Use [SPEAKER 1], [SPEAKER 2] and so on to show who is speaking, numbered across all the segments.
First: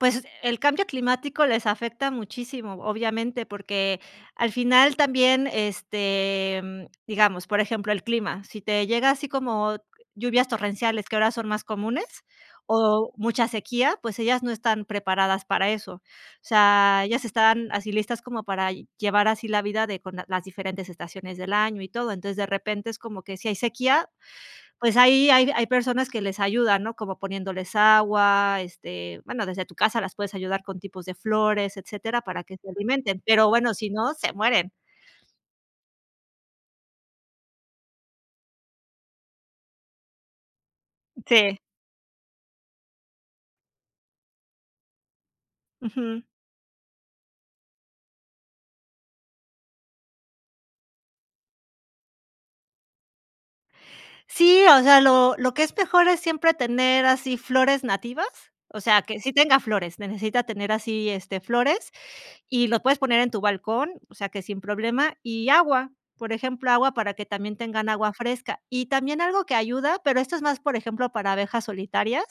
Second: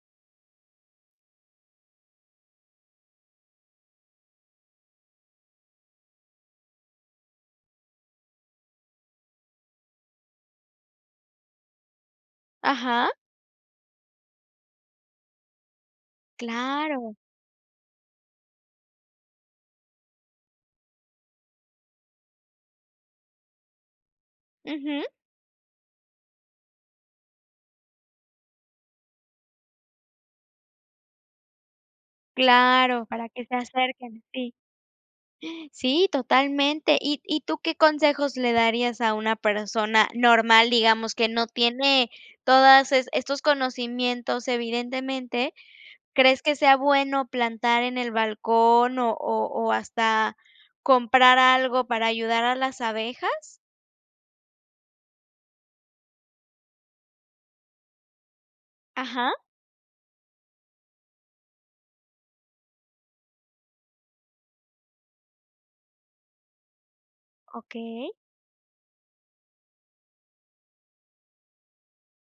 [SPEAKER 1] Pues, el cambio climático les afecta muchísimo, obviamente, porque al final también, este, mm, digamos, por ejemplo, el clima, si te llega así como lluvias torrenciales, que ahora son más comunes,
[SPEAKER 2] Ajá.
[SPEAKER 1] o, mucha sequía, pues ellas no están preparadas para eso. O sea,
[SPEAKER 2] Claro.
[SPEAKER 1] ellas están así listas como para llevar así la vida de con las diferentes estaciones del año y todo. Entonces, de repente es como que si hay sequía, pues,
[SPEAKER 2] Ujú.
[SPEAKER 1] ahí hay hay personas que les ayudan, ¿no? Como poniéndoles agua, este, bueno, desde tu casa las puedes ayudar con tipos de flores, etcétera, para que se
[SPEAKER 2] Claro,
[SPEAKER 1] alimenten,
[SPEAKER 2] para que
[SPEAKER 1] pero
[SPEAKER 2] se
[SPEAKER 1] bueno, si no,
[SPEAKER 2] acerquen,
[SPEAKER 1] se
[SPEAKER 2] sí.
[SPEAKER 1] mueren.
[SPEAKER 2] Sí, totalmente. ¿Y y tú qué consejos le darías a una persona normal?, digamos, que no
[SPEAKER 1] Sí.
[SPEAKER 2] tiene todas es estos conocimientos, evidentemente.
[SPEAKER 1] Ujú.
[SPEAKER 2] ¿Crees que sea bueno plantar en el balcón, o o o, hasta comprar algo para ayudar a las abejas?
[SPEAKER 1] Sí, o sea, lo lo que es mejor es siempre tener así flores nativas. O sea, que sí
[SPEAKER 2] Ajá.
[SPEAKER 1] tenga flores, necesita tener así, este, flores, y lo puedes poner en tu balcón, o sea, que sin problema, y agua, por ejemplo, agua para que también tengan
[SPEAKER 2] Okey.
[SPEAKER 1] agua fresca. Y también algo que ayuda, pero esto es más, por ejemplo, para abejas solitarias,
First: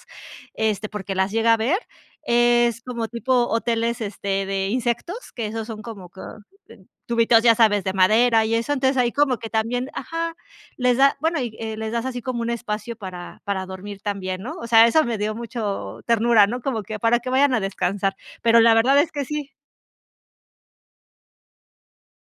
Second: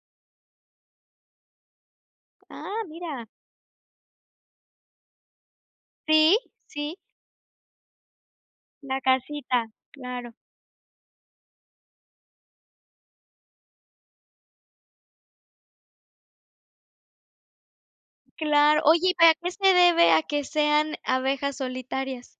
[SPEAKER 1] este, porque las llega a haber, es
[SPEAKER 2] ¡Ah,
[SPEAKER 1] como
[SPEAKER 2] mira!
[SPEAKER 1] tipo hoteles, este, de insectos, que esos son como co
[SPEAKER 2] Sí,
[SPEAKER 1] ten
[SPEAKER 2] sí.
[SPEAKER 1] tubitos, ya sabes, de madera y eso, entonces
[SPEAKER 2] La
[SPEAKER 1] ahí como que
[SPEAKER 2] casita,
[SPEAKER 1] también
[SPEAKER 2] claro.
[SPEAKER 1] ajá, les da, bueno, eh, y les das así como un espacio para para dormir también, ¿no? O sea, eso me dio mucho ternura, ¿no? Como que para que vayan a descansar. Pero la
[SPEAKER 2] Claro.
[SPEAKER 1] verdad
[SPEAKER 2] Oye,
[SPEAKER 1] es
[SPEAKER 2] ¿y
[SPEAKER 1] que
[SPEAKER 2] para qué
[SPEAKER 1] sí
[SPEAKER 2] se debe a que sean abejas solitarias?